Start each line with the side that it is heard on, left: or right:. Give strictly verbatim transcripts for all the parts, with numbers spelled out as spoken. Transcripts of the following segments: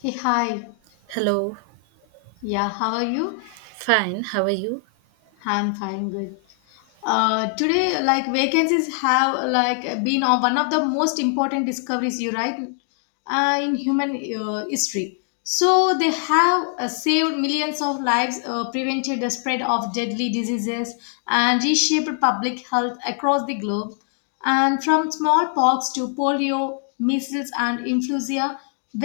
left: Hey, hi.
right: Hello,
left: Yeah, how are you?
right: fine. How are you?
left: I'm fine, good. Uh, today like vacancies have like been on one of the most important discoveries you right, uh, in human uh, history. So they have uh, saved millions of lives, uh, prevented the spread of deadly diseases, and reshaped public health across the globe. And from smallpox to polio measles and influenza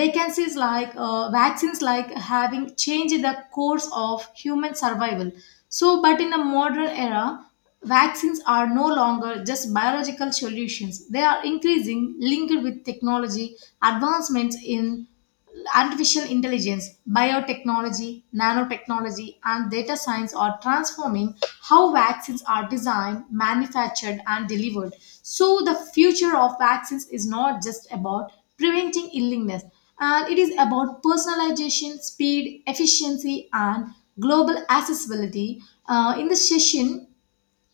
left: vacancies like uh, vaccines like having changed the course of human survival. So but in the modern era vaccines are no longer just biological solutions. They are increasing linked with technology, advancements in artificial intelligence, biotechnology, nanotechnology, and data science are transforming how vaccines are designed, manufactured, and delivered. So, the future of vaccines is not just about preventing illness, and it is about personalization, speed, efficiency, and global accessibility. Uh, in this session,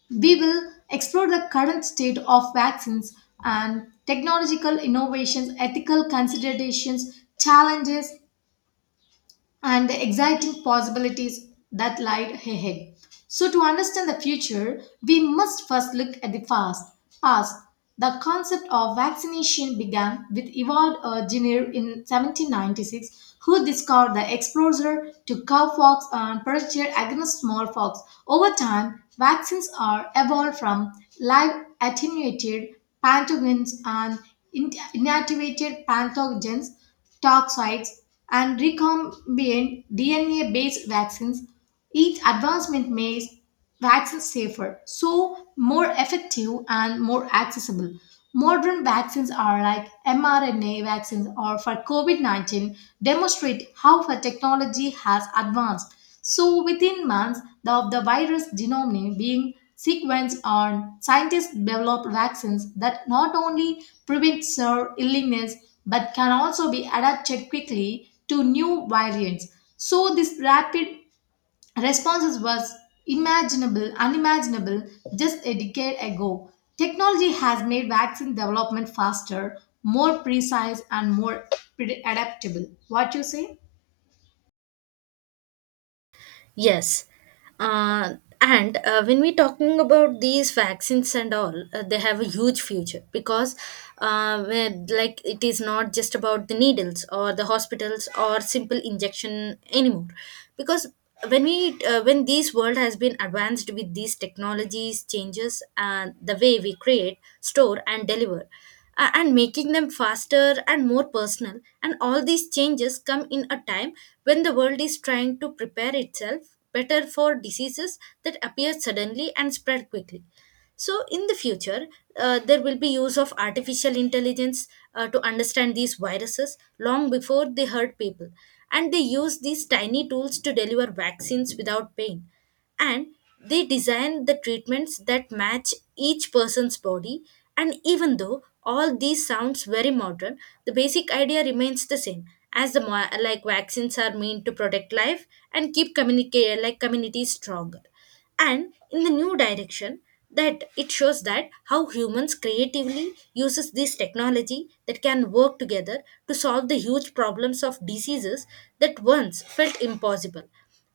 left: we will explore the current state of vaccines and technological innovations, ethical considerations, challenges, and the exciting possibilities that lie ahead. So, to understand the future, we must first look at the past. Past. The concept of vaccination began with Evald Jenner in seventeen ninety-six, who discovered the exposure to cowpox and parasite against smallpox. Over time, vaccines are evolved from live attenuated pathogens and in- inactivated pathogens toxics, and recombinant D N A based vaccines, each advancement makes vaccines safer, so more effective and more accessible. Modern vaccines are like mRNA vaccines or for COVID nineteen demonstrate how the technology has advanced so within months of the virus genome being sequenced on, scientists developed vaccines that not only prevent severe illness but can also be adapted quickly to new variants. So this rapid responses was imaginable, unimaginable just a decade ago. Technology has made vaccine development faster, more precise, and more pre- adaptable. What you say?
right: Yes. Uh, and uh, when we're talking about these vaccines and all, uh, they have a huge future because, uh, where- like, it is not just about the needles or the hospitals or simple injection anymore. Because when we, uh, when this world has been advanced with these technologies, changes, and the way we create, store, and deliver. uh, and making them faster and more personal. And all these changes come in a time when the world is trying to prepare itself better for diseases that appear suddenly and spread quickly. So, in the future, uh, there will be use of artificial intelligence uh, to understand these viruses long before they hurt people. And they use these tiny tools to deliver vaccines without pain. And they design the treatments that match each person's body. And even though all these sounds very modern, the basic idea remains the same. As the mo- like vaccines are meant to protect life and keep communicate like communities stronger, and in the new direction that it shows that how humans creatively uses this technology that can work together to solve the huge problems of diseases that once felt impossible,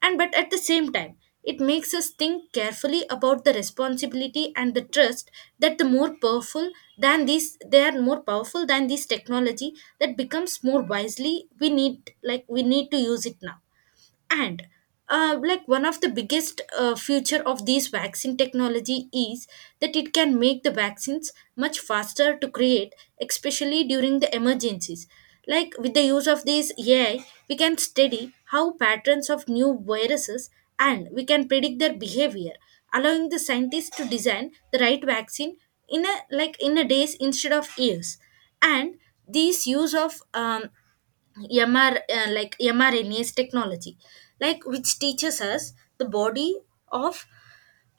right: and but at the same time it makes us think carefully about the responsibility and the trust, that the more powerful than these, they are more powerful than this technology, that becomes more wisely, we need like we need to use it now. And uh, like one of the biggest uh, future of these vaccine technology is that it can make the vaccines much faster to create, especially during the emergencies, like with the use of these AI we can study how patterns of new viruses, and we can predict their behavior, allowing the scientists to design the right vaccine in a like in a days instead of years. And this use of um, mr uh, like mrna's technology, like which teaches us the body of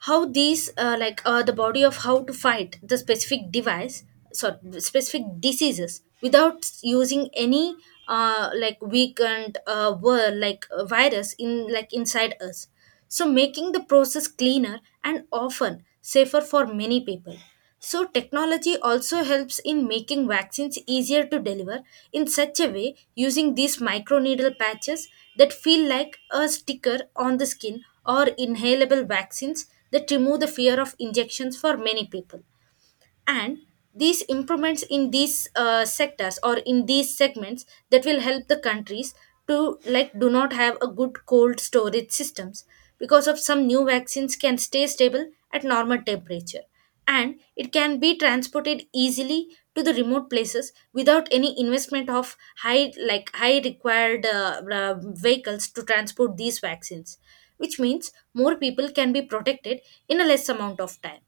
right: how these uh, like uh, the body of how to fight the specific device sorry specific diseases without using any uh, like weakened uh, word like uh, virus in like inside us, so making the process cleaner and often safer for many people. So, technology also helps in making vaccines easier to deliver, in such a way using these microneedle patches that feel like a sticker on the skin, or inhalable vaccines that remove the fear of injections for many people. And these improvements in these uh, sectors or in these segments, that will help the countries to like do not have a good cold storage systems, because of some new vaccines can stay stable at normal temperature and it can be transported easily to the remote places without any investment of high like high required uh, uh, vehicles to transport these vaccines, which means more people can be protected in a less amount of time.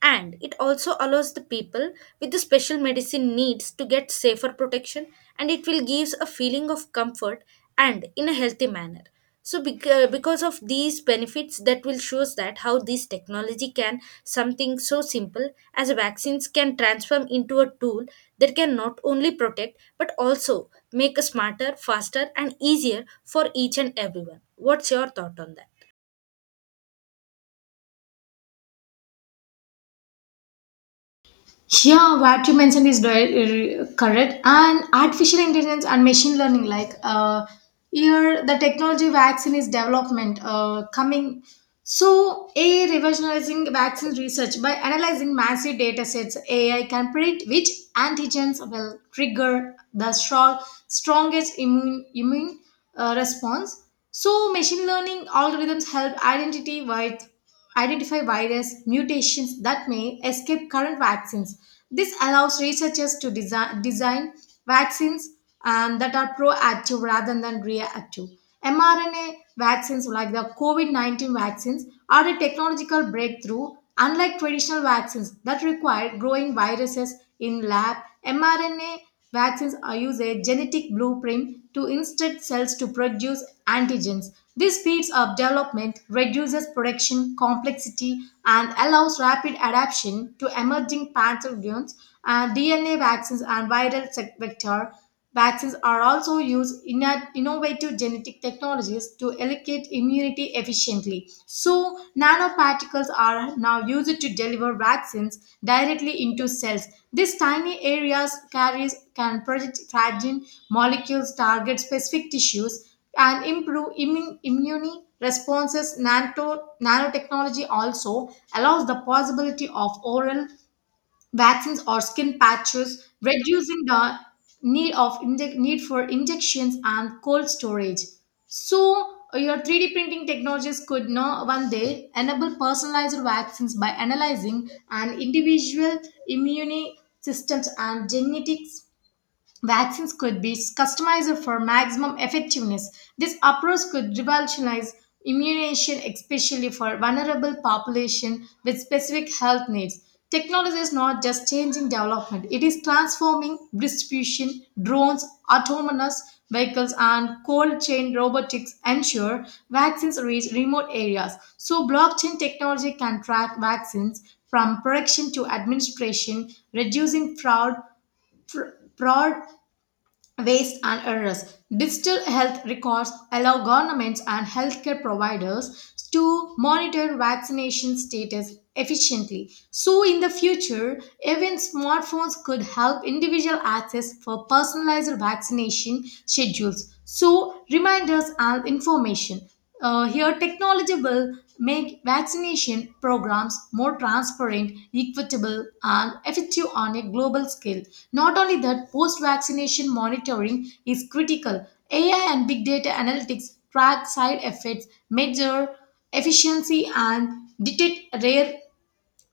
right: And it also allows the people with the special medicine needs to get safer protection, and it will gives a feeling of comfort and in a healthy manner. So bec- uh, because of these benefits, that will shows that how this technology can something so simple as vaccines can transform into a tool that can not only protect but also make a smarter, faster, and easier for each and everyone. What's your thought on that?
left: Yeah, what you mentioned is di- r- correct. And artificial intelligence and machine learning, like uh, here the technology vaccine is development uh, coming. So, A I revolutionizing vaccine research by analyzing massive data sets, A I can predict which antigens will trigger the strong, strongest immune immune uh, response. So, machine learning algorithms help identity wide identify virus mutations that may escape current vaccines. This allows researchers to design, design vaccines and that are proactive rather than reactive. mRNA vaccines like the COVID nineteen vaccines are a technological breakthrough. Unlike traditional vaccines that require growing viruses in lab, mRNA vaccines are use a genetic blueprint to instruct cells to produce antigens. This speeds up development, reduces production complexity, and allows rapid adaptation to emerging pathogens. And D N A vaccines and viral sec- vector vaccines are also used in a- innovative genetic technologies to elicit immunity efficiently. So, nanoparticles are now used to deliver vaccines directly into cells. These tiny areas carries can project fragile molecules, target specific tissues, and improve immune immune responses. Nanto, nanotechnology also allows the possibility of oral vaccines or skin patches, reducing the need of inje- need for injections and cold storage. So your three D printing technologies could now one day enable personalized vaccines by analyzing an individual immune systems and genetics vaccines could be customized for maximum effectiveness. This approach could revolutionize immunization, especially for vulnerable population with specific health needs. Technology is not just changing development, it is transforming distribution. Drones, autonomous vehicles, and cold chain robotics ensure vaccines reach remote areas. So, blockchain technology can track vaccines from production to administration, reducing fraud fr- fraud waste and errors. Digital health records allow governments and healthcare providers to monitor vaccination status efficiently. So, in the future, even smartphones could help individual access for personalized vaccination schedules. So, reminders and information. Uh, here, technology will make vaccination programs more transparent, equitable, and effective on a global scale. Not only that, post vaccination monitoring is critical. A I and big data analytics track side effects, measure efficiency, and detect rare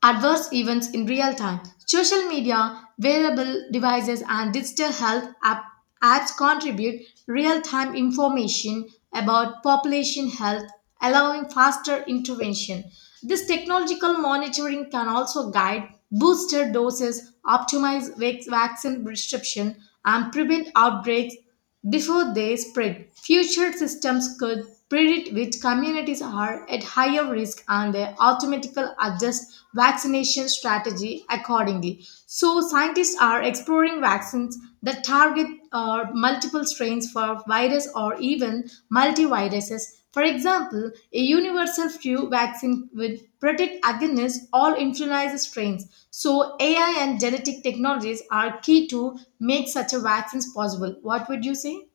left: adverse events in real time. Social media, wearable devices, and digital health app, apps contribute real time information about population health, allowing faster intervention. This technological monitoring can also guide booster doses, optimize vac- vaccine prescription, and prevent outbreaks before they spread. Future systems could predict which communities are at higher risk and they automatically adjust vaccination strategy accordingly. So, scientists are exploring vaccines that target uh, multiple strains for virus or even multiviruses for example, a universal flu vaccine would protect against all influenza strains. So, A I and genetic technologies are key to make such a vaccines possible. What would you say?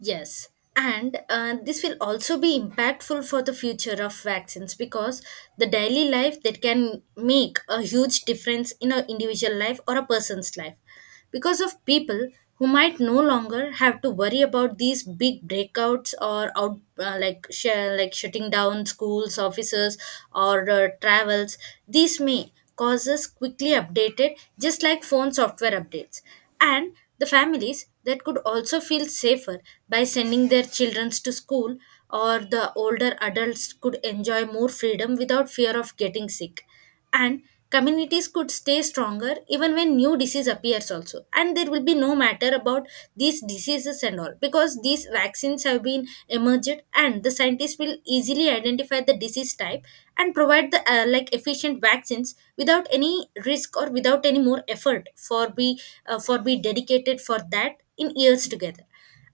right: Yes, and uh, this will also be impactful for the future of vaccines, because the daily life that can make a huge difference in an individual life or a person's life. Because of people who might no longer have to worry about these big breakouts or out uh, like sh- like shutting down schools, offices, or uh, travels. These may causes quickly updated just like phone software updates, and the families that could also feel safer by sending their children to school, or the older adults could enjoy more freedom without fear of getting sick, and communities could stay stronger even when new disease appears also. And there will be no matter about these diseases and all, because these vaccines have been emerged and the scientists scientists will easily identify the disease type and provide the uh, like efficient vaccines without any risk or without any more effort for be uh, for be dedicated for that in years together.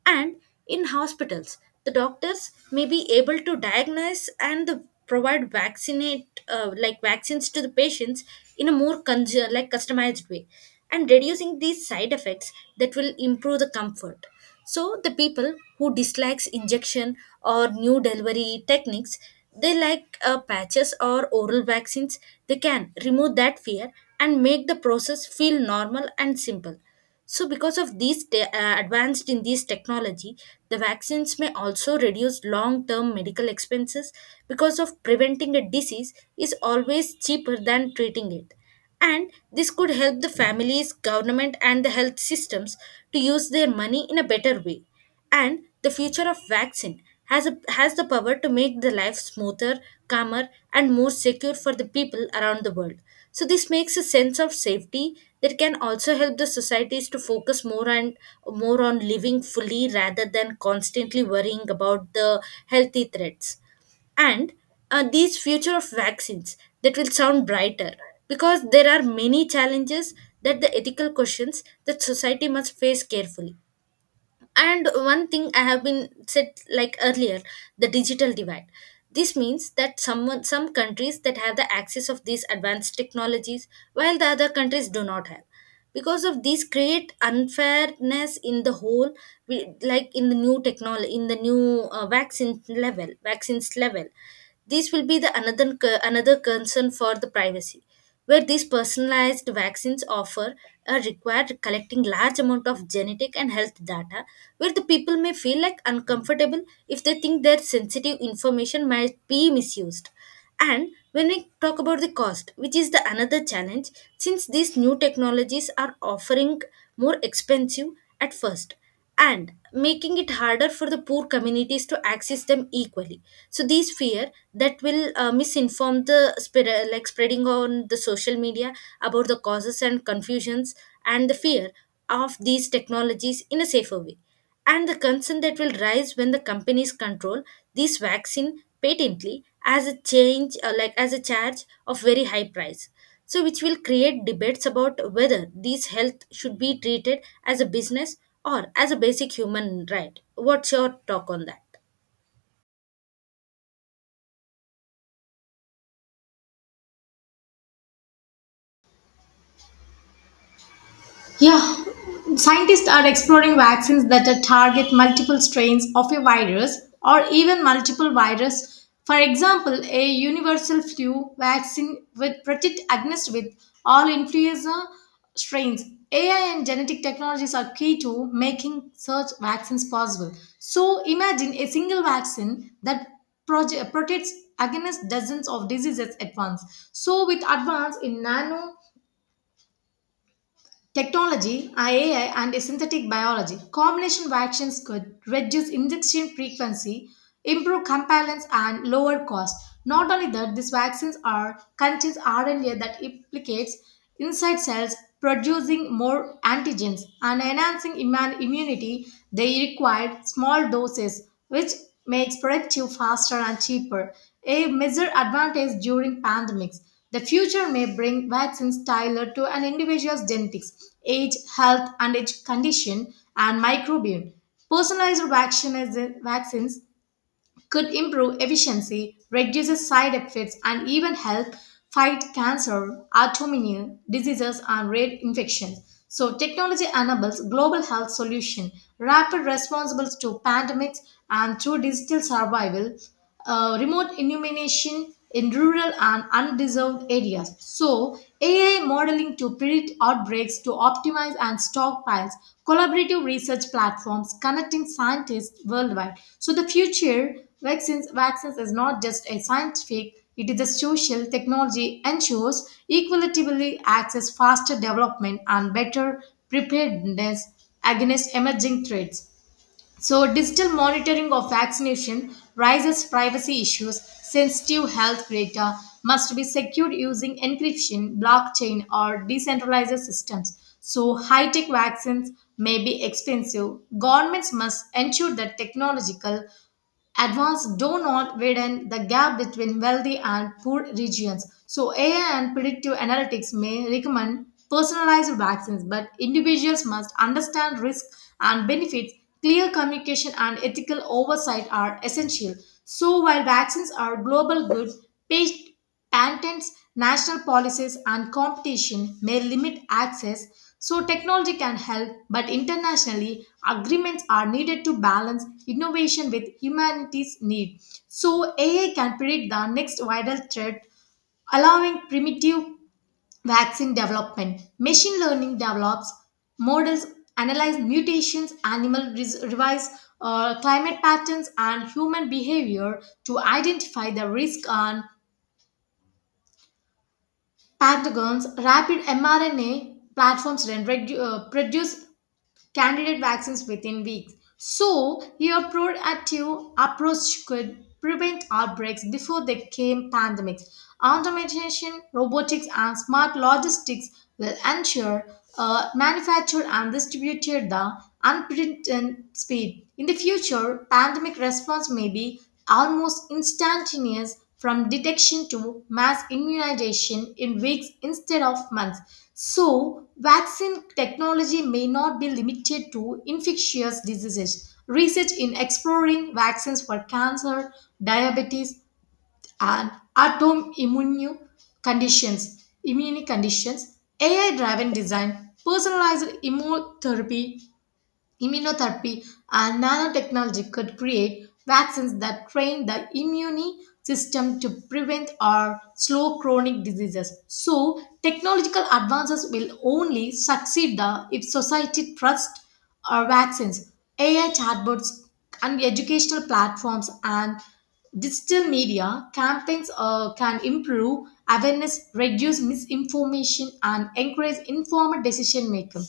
right: And in hospitals the doctors may be able to diagnose and the, provide vaccinate uh, like vaccines to the patients in a more conju- like customized way, and reducing these side effects, that will improve the comfort. So the people who dislikes injection or new delivery techniques, they like uh, patches or oral vaccines. They can remove that fear and make the process feel normal and simple. So because of these te- uh, advanced in this technology, the vaccines may also reduce long-term medical expenses, because of preventing a disease is always cheaper than treating it, and this could help the families, government, and the health systems to use their money in a better way. And the future of vaccine has, a, has the power to make the life smoother, calmer, and more secure for the people around the world. So, this makes a sense of safety that can also help the societies to focus more and more on living fully rather than constantly worrying about the healthy threats. And uh, these future of vaccines that will sound brighter, because there are many challenges, that the ethical questions that society must face carefully. And one thing I have been said like earlier, the digital divide, this means that someone some countries that have the access of these advanced technologies while the other countries do not have, because of these create unfairness in the whole, we- like in the new technology in the new uh, vaccine level vaccines level. This will be the another another concern for the privacy, where these personalized vaccines offer a required collecting large amount of genetic and health data, where the people may feel like uncomfortable if they think their sensitive information might be misused. And when we talk about the cost, which is the another challenge, since these new technologies are offering more expensive at first and making it harder for the poor communities to access them equally. So these fear that will uh, misinform the spread, uh, like spreading on the social media about the causes and confusions and the fear of these technologies in a safer way, and the concern that will rise when the companies control this vaccine patently as a change uh, like as a charge of very high price, so which will create debates about whether these health should be treated as a business or as a basic human right. What's your talk on that?
left: Yeah, scientists are exploring vaccines that uh, target multiple strains of a virus or even multiple virus. For example, a universal flu vaccine would protect against with all influenza strains. A I and genetic technologies are key to making such vaccines possible. So imagine a single vaccine that proje- protects against dozens of diseases at once. So with advance in nano technology, A I, and synthetic biology combination vaccines could reduce injection frequency, improve compliance, and lower cost. Not only that, these vaccines are contains R N A that implicates inside cells, producing more antigens and enhancing immune immunity. They require small doses, which makes productive faster and cheaper. A major advantage during pandemics. The future may bring vaccines tailored to an individual's genetics, age, health, and age condition, and microbiome. Personalized vaccines, vaccines could improve efficiency, reduce side effects, and even help fight cancer, autoimmune diseases, and rare infections. So, technology enables global health solution, rapid responses to pandemics, and through digital survival uh, remote illumination in rural and undeserved areas. So, A I modeling to predict outbreaks to optimize and stockpiles, collaborative research platforms connecting scientists worldwide. So, the future vaccines, vaccines is not just a scientific, it is a social technology ensures equitably access, faster development, and better preparedness against emerging threats. So, digital monitoring of vaccination raises privacy issues. Sensitive health data must be secured using encryption, blockchain, or decentralized systems. So, high tech vaccines may be expensive. Governments must ensure that technological advanced do not widen the gap between wealthy and poor regions. So, A I and predictive analytics may recommend personalized vaccines, but individuals must understand risk and benefits. Clear communication and ethical oversight are essential. So, while vaccines are global goods, pa- patents, national policies, and competition may limit access, so technology can help, but internationally, agreements are needed to balance innovation with humanity's need. So, A I can predict the next vital threat, allowing primitive vaccine development. Machine learning develops models, analyze mutations, animal res- revise uh, climate patterns, and human behavior to identify the risk and Pentagon's rapid mRNA platforms then redu- uh, produce candidate vaccines within weeks. So, your proactive approach could prevent outbreaks before they became pandemics. Automation, robotics, and smart logistics will ensure uh, manufacture and distributed the unprecedented speed. In the future, pandemic response may be almost instantaneous from detection to mass immunization in weeks instead of months. So, vaccine technology may not be limited to infectious diseases. Research in exploring vaccines for cancer, diabetes, and autoimmune conditions, immune conditions, A I-driven design, personalized immunotherapy Immunotherapy and nanotechnology could create vaccines that train the immune system to prevent or slow chronic diseases. So, technological advances will only succeed the, if society trusts our vaccines. A I chatbots and educational platforms and digital media campaigns uh, can improve awareness, reduce misinformation, and encourage informed decision making.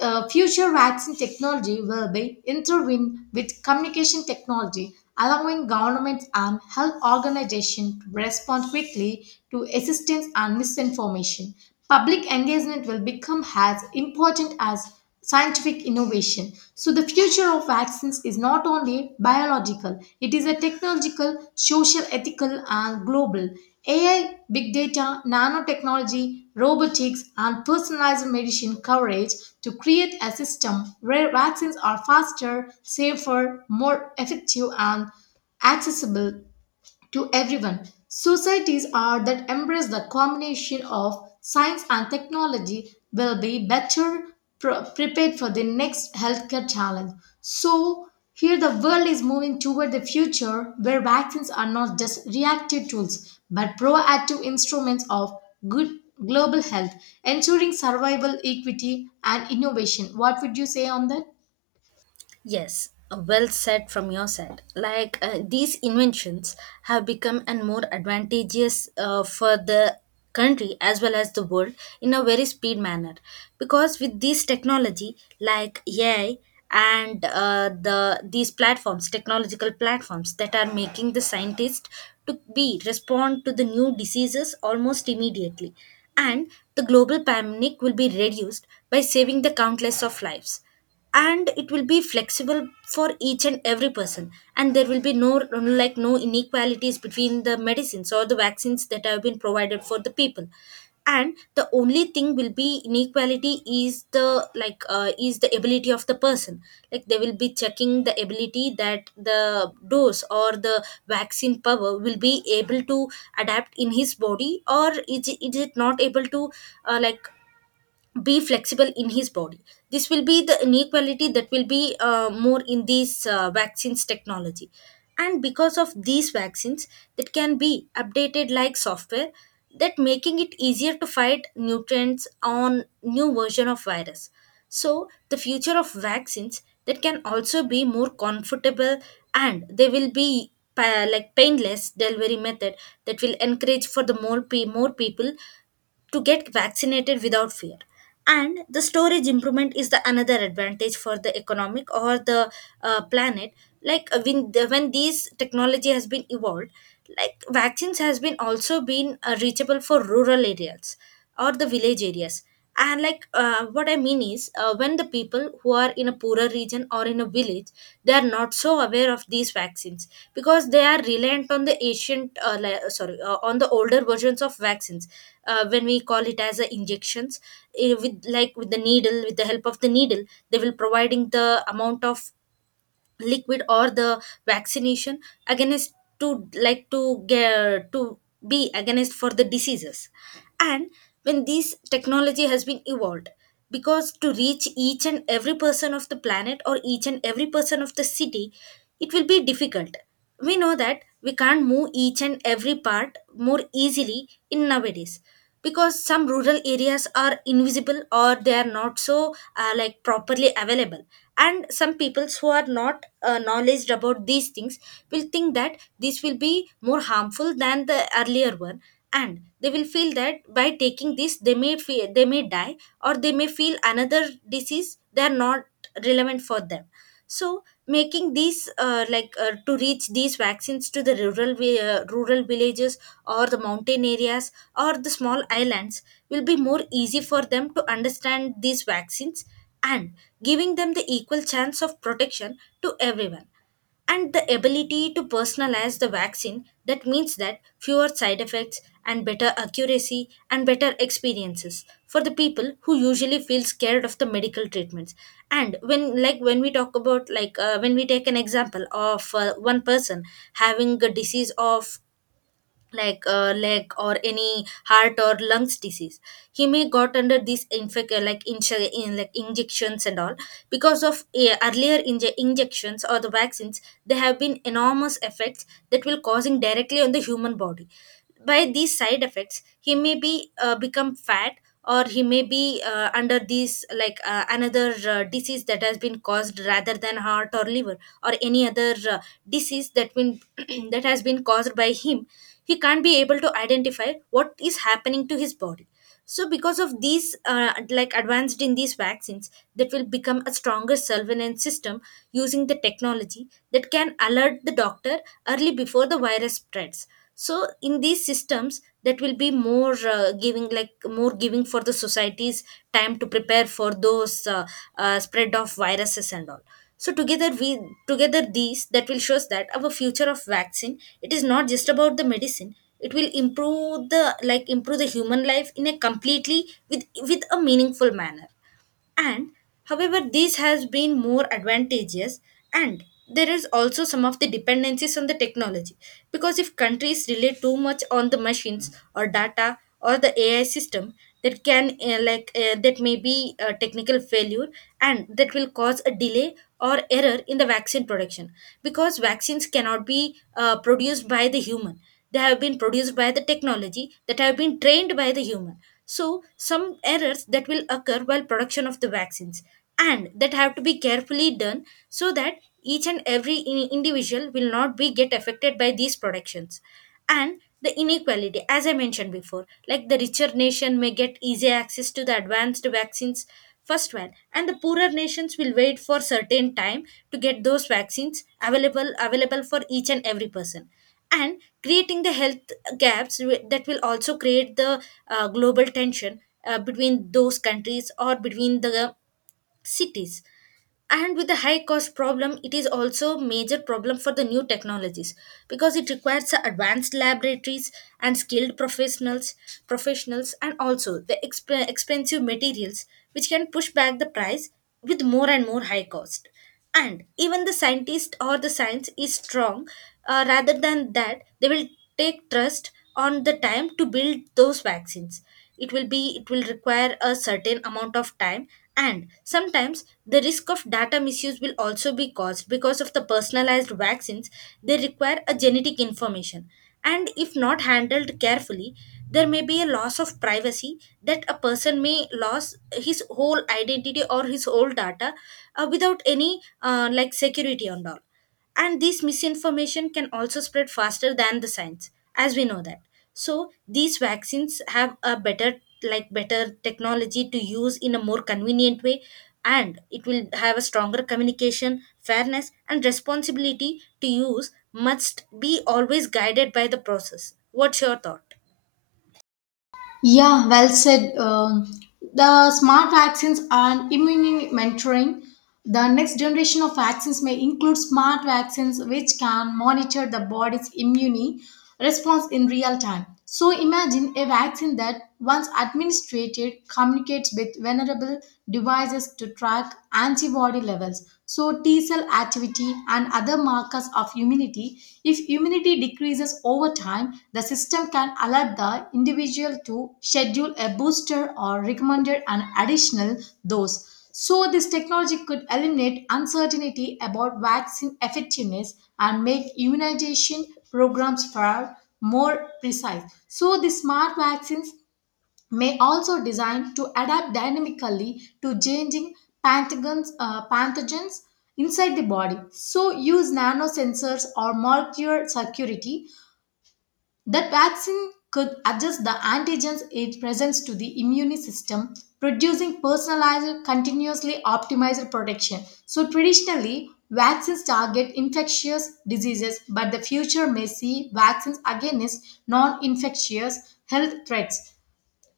left: Uh, future vaccine technology will be intertwined with communication technology, allowing governments and health organizations to respond quickly to assistance and misinformation. Public engagement will become as important as scientific innovation. So, the future of vaccines is not only biological, it is a technological, social, ethical, and global. A I, big data, nanotechnology, robotics, and personalized medicine coverage to create a system where vaccines are faster, safer, more effective, and accessible to everyone. Societies are that embrace the combination of science and technology will be better pro- prepared for the next healthcare challenge. So here the world is moving toward the future where vaccines are not just reactive tools but proactive instruments of good global health, ensuring survival, equity and innovation. What would you say on that?
right: Yes, uh, well said from your side. Like uh, these inventions have become and more advantageous uh, for the country as well as the world in a very speed manner, because with this technology like A I and uh, the these platforms technological platforms that are making the scientists to be respond to the new diseases almost immediately. And the global pandemic will be reduced by saving the countless of lives, and it will be flexible for each and every person, and there will be no like no inequalities between the medicines or the vaccines that have been provided for the people. And the only thing will be inequality is the like uh, is the ability of the person, like they will be checking the ability that the dose or the vaccine power will be able to adapt in his body, or is it, is it not able to uh, like be flexible in his body. This will be the inequality that will be uh, more in these uh, vaccines technology. And because of these vaccines that can be updated like software, that making it easier to fight nutrients on new version of virus. So the future of vaccines that can also be more comfortable, and they will be pa- like painless delivery method that will encourage for the more pe- more people to get vaccinated without fear. And the storage improvement is the another advantage for the economic or the uh, planet. Like uh, when, the, when these technology has been evolved, like vaccines has been also been uh, reachable for rural areas or the village areas. And like uh, what I mean is, uh, when the people who are in a poorer region or in a village, they are not so aware of these vaccines, because they are reliant on the ancient uh, li- sorry uh, on the older versions of vaccines, uh, when we call it as uh, injections, eh, with like with the needle, with the help of the needle, they will providing the amount of liquid or the vaccination against to like to get to be against for the diseases. And when this technology has been evolved, because to reach each and every person of the planet or each and every person of the city, it Will be difficult. We know that we can't move each and every part more easily in nowadays, because some rural areas are invisible or they are not so uh, like properly available, and some peoples who are not uh, knowledgeable about these things will think that this will be more harmful than the earlier one, and they will feel that by taking this they may feel, they may die, or they may feel another disease they are not relevant for them. So making these uh, like uh, to reach these vaccines to the rural vi- uh, rural villages or the mountain areas or the small islands will be more easy for them to understand these vaccines, and giving them the equal chance of protection to everyone, and the ability to personalize the vaccine. That means that fewer side effects and better accuracy and better experiences for the people who usually feel scared of the medical treatments. And when like when we talk about like uh, when we take an example of uh, one person having a disease of like uh, leg or any heart or lungs disease, he may got under these infect uh, like insu- in like injections and all. Because of uh, earlier inje- injections or the vaccines, there have been enormous effects that will causing directly on the human body. By these side effects he may be uh, become fat, or he may be uh, under these like uh, another uh, disease that has been caused rather than heart or liver or any other uh, disease that been that has been caused by him. He can't be able to identify what is happening to his body. So because of these uh, like advanced in these vaccines, that will become a stronger surveillance system using the technology that can alert the doctor early before the virus spreads. So in these systems, that will be more uh, giving like more giving for the society's time to prepare for those uh, uh, spread of viruses and all. So together we together these, that will shows that our future of vaccine, it is not just about the medicine, it will improve the like improve the human life in a completely with with a meaningful manner. And however this has been more advantageous, and there is also some of the dependencies on the technology, because if countries rely too much on the machines or data or the AI system, that can uh, like uh, that may be a technical failure, and that will cause a delay or error in the vaccine production. Because vaccines cannot be uh, produced by the human, they have been produced by the technology that have been trained by the human. So some errors that will occur while production of the vaccines, and that have to be carefully done, so that each and every in- individual will not be get affected by these productions. And the inequality, as I mentioned before, like the richer nation may get easy access to the advanced vaccines first one, and the poorer nations will wait for certain time to get those vaccines available available for each and every person, and creating the health gaps. Wi- that will also create the uh, global tension uh, between those countries or between the cities. And with the high cost problem, it is also major problem for the new technologies, because it requires advanced laboratories and skilled professionals professionals, and also the exp- expensive materials, which can push back the price with more and more high cost. And even the scientist or the science is strong, uh, rather than that, they will take trust on the time to build those vaccines. It will be it will require a certain amount of time. And sometimes the risk of data misuse will also be caused because of the personalized vaccines, they require a genetic information, and if not handled carefully, there may be a loss of privacy, that a person may lose his whole identity or his whole data uh, without any uh, like security and all. And this misinformation can also spread faster than the science, as we know that. So these vaccines have a better like better technology to use in a more convenient way, and it will have a stronger communication. Fairness and responsibility to use must be always guided by the process. What's your thought?
left: Yeah, well said. Um, the smart vaccines and immune mentoring. The next generation of vaccines may include smart vaccines which can monitor the body's immune response in real time. So imagine a vaccine that, once administered, communicates with vulnerable devices to track antibody levels. So T cell activity activity, and other markers of immunity. If immunity decreases over time, the system can alert the individual to schedule a booster or recommend an additional dose. So, this technology could eliminate uncertainty about vaccine effectiveness and make immunization programs far more precise. So, the smart vaccines may also designed to adapt dynamically to changing pathogens, uh, pathogens inside the body. So use nanosensors or molecular security that vaccine could adjust the antigens it presents to the immune system, producing personalized, continuously optimized protection. So traditionally, vaccines target infectious diseases, but the future may see vaccines against non-infectious health threats.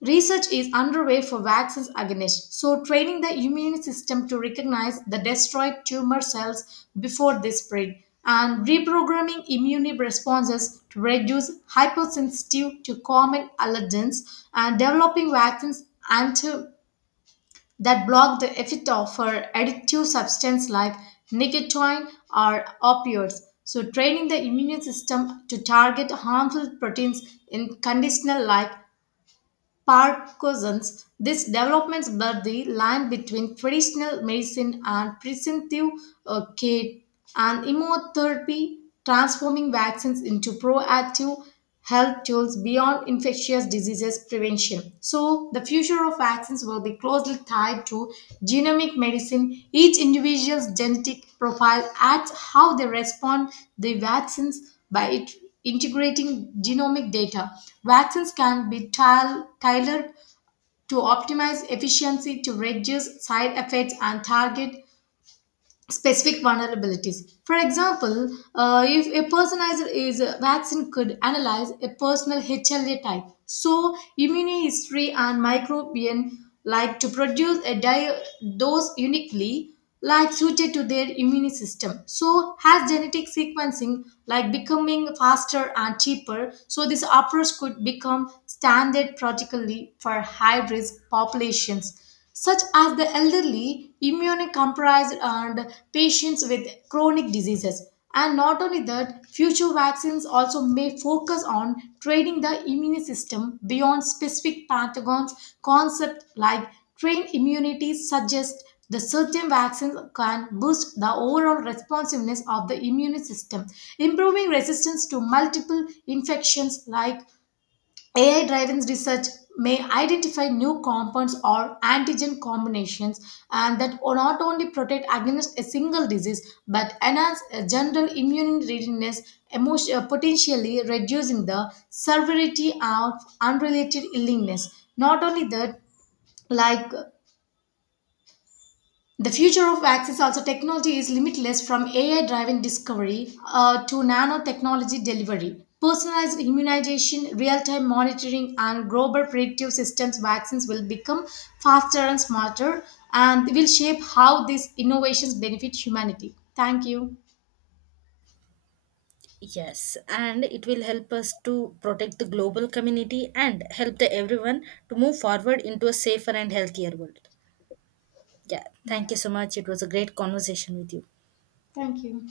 left: Research is underway for vaccines against, so training the immune system to recognize the destroyed tumor cells before they spread, and reprogramming immune responses to reduce hypersensitive to common allergens, and developing vaccines anti that block the effect of for addictive substance like nicotine or opioids. So, training the immune system to target harmful proteins in conditional like Parkinson's. These developments blur the line between traditional medicine and preventive uh, care and immunotherapy, transforming vaccines into proactive health tools beyond infectious diseases prevention. So, the future of vaccines will be closely tied to genomic medicine. Each individual's genetic profile adds how they respond the vaccines by it, integrating genomic data, vaccines can be tile- tailored to optimize efficiency, to reduce side effects, and target specific vulnerabilities. For example, uh, if a personalized is a vaccine could analyze a personal H L A type, so immunohistory and microbial like to produce a di- dose uniquely like suited to their immune system. So has genetic sequencing like becoming faster and cheaper. So this approach could become standard practically for high risk populations such as the elderly, immunocompromised, and patients with chronic diseases. And not only that, future vaccines also may focus on training the immune system beyond specific pathogens. Concept like trained immunity suggests the certain vaccines can boost the overall responsiveness of the immune system, improving resistance to multiple infections like A I driven research may identify new compounds or antigen combinations and that will not only protect against a single disease but enhance a general immune readiness, emotion, uh, potentially reducing the severity of unrelated illness. Not only that, like the future of vaccines also technology is limitless from A I driven discovery uh, to nanotechnology delivery. Personalized immunization, real time monitoring, and global predictive systems vaccines will become faster and smarter and will shape how these innovations benefit humanity. Thank you.
right: Yes, and it will help us to protect the global community and help the everyone to move forward into a safer and healthier world. Yeah, thank you so much. It was a great conversation with you.
left: Thank you.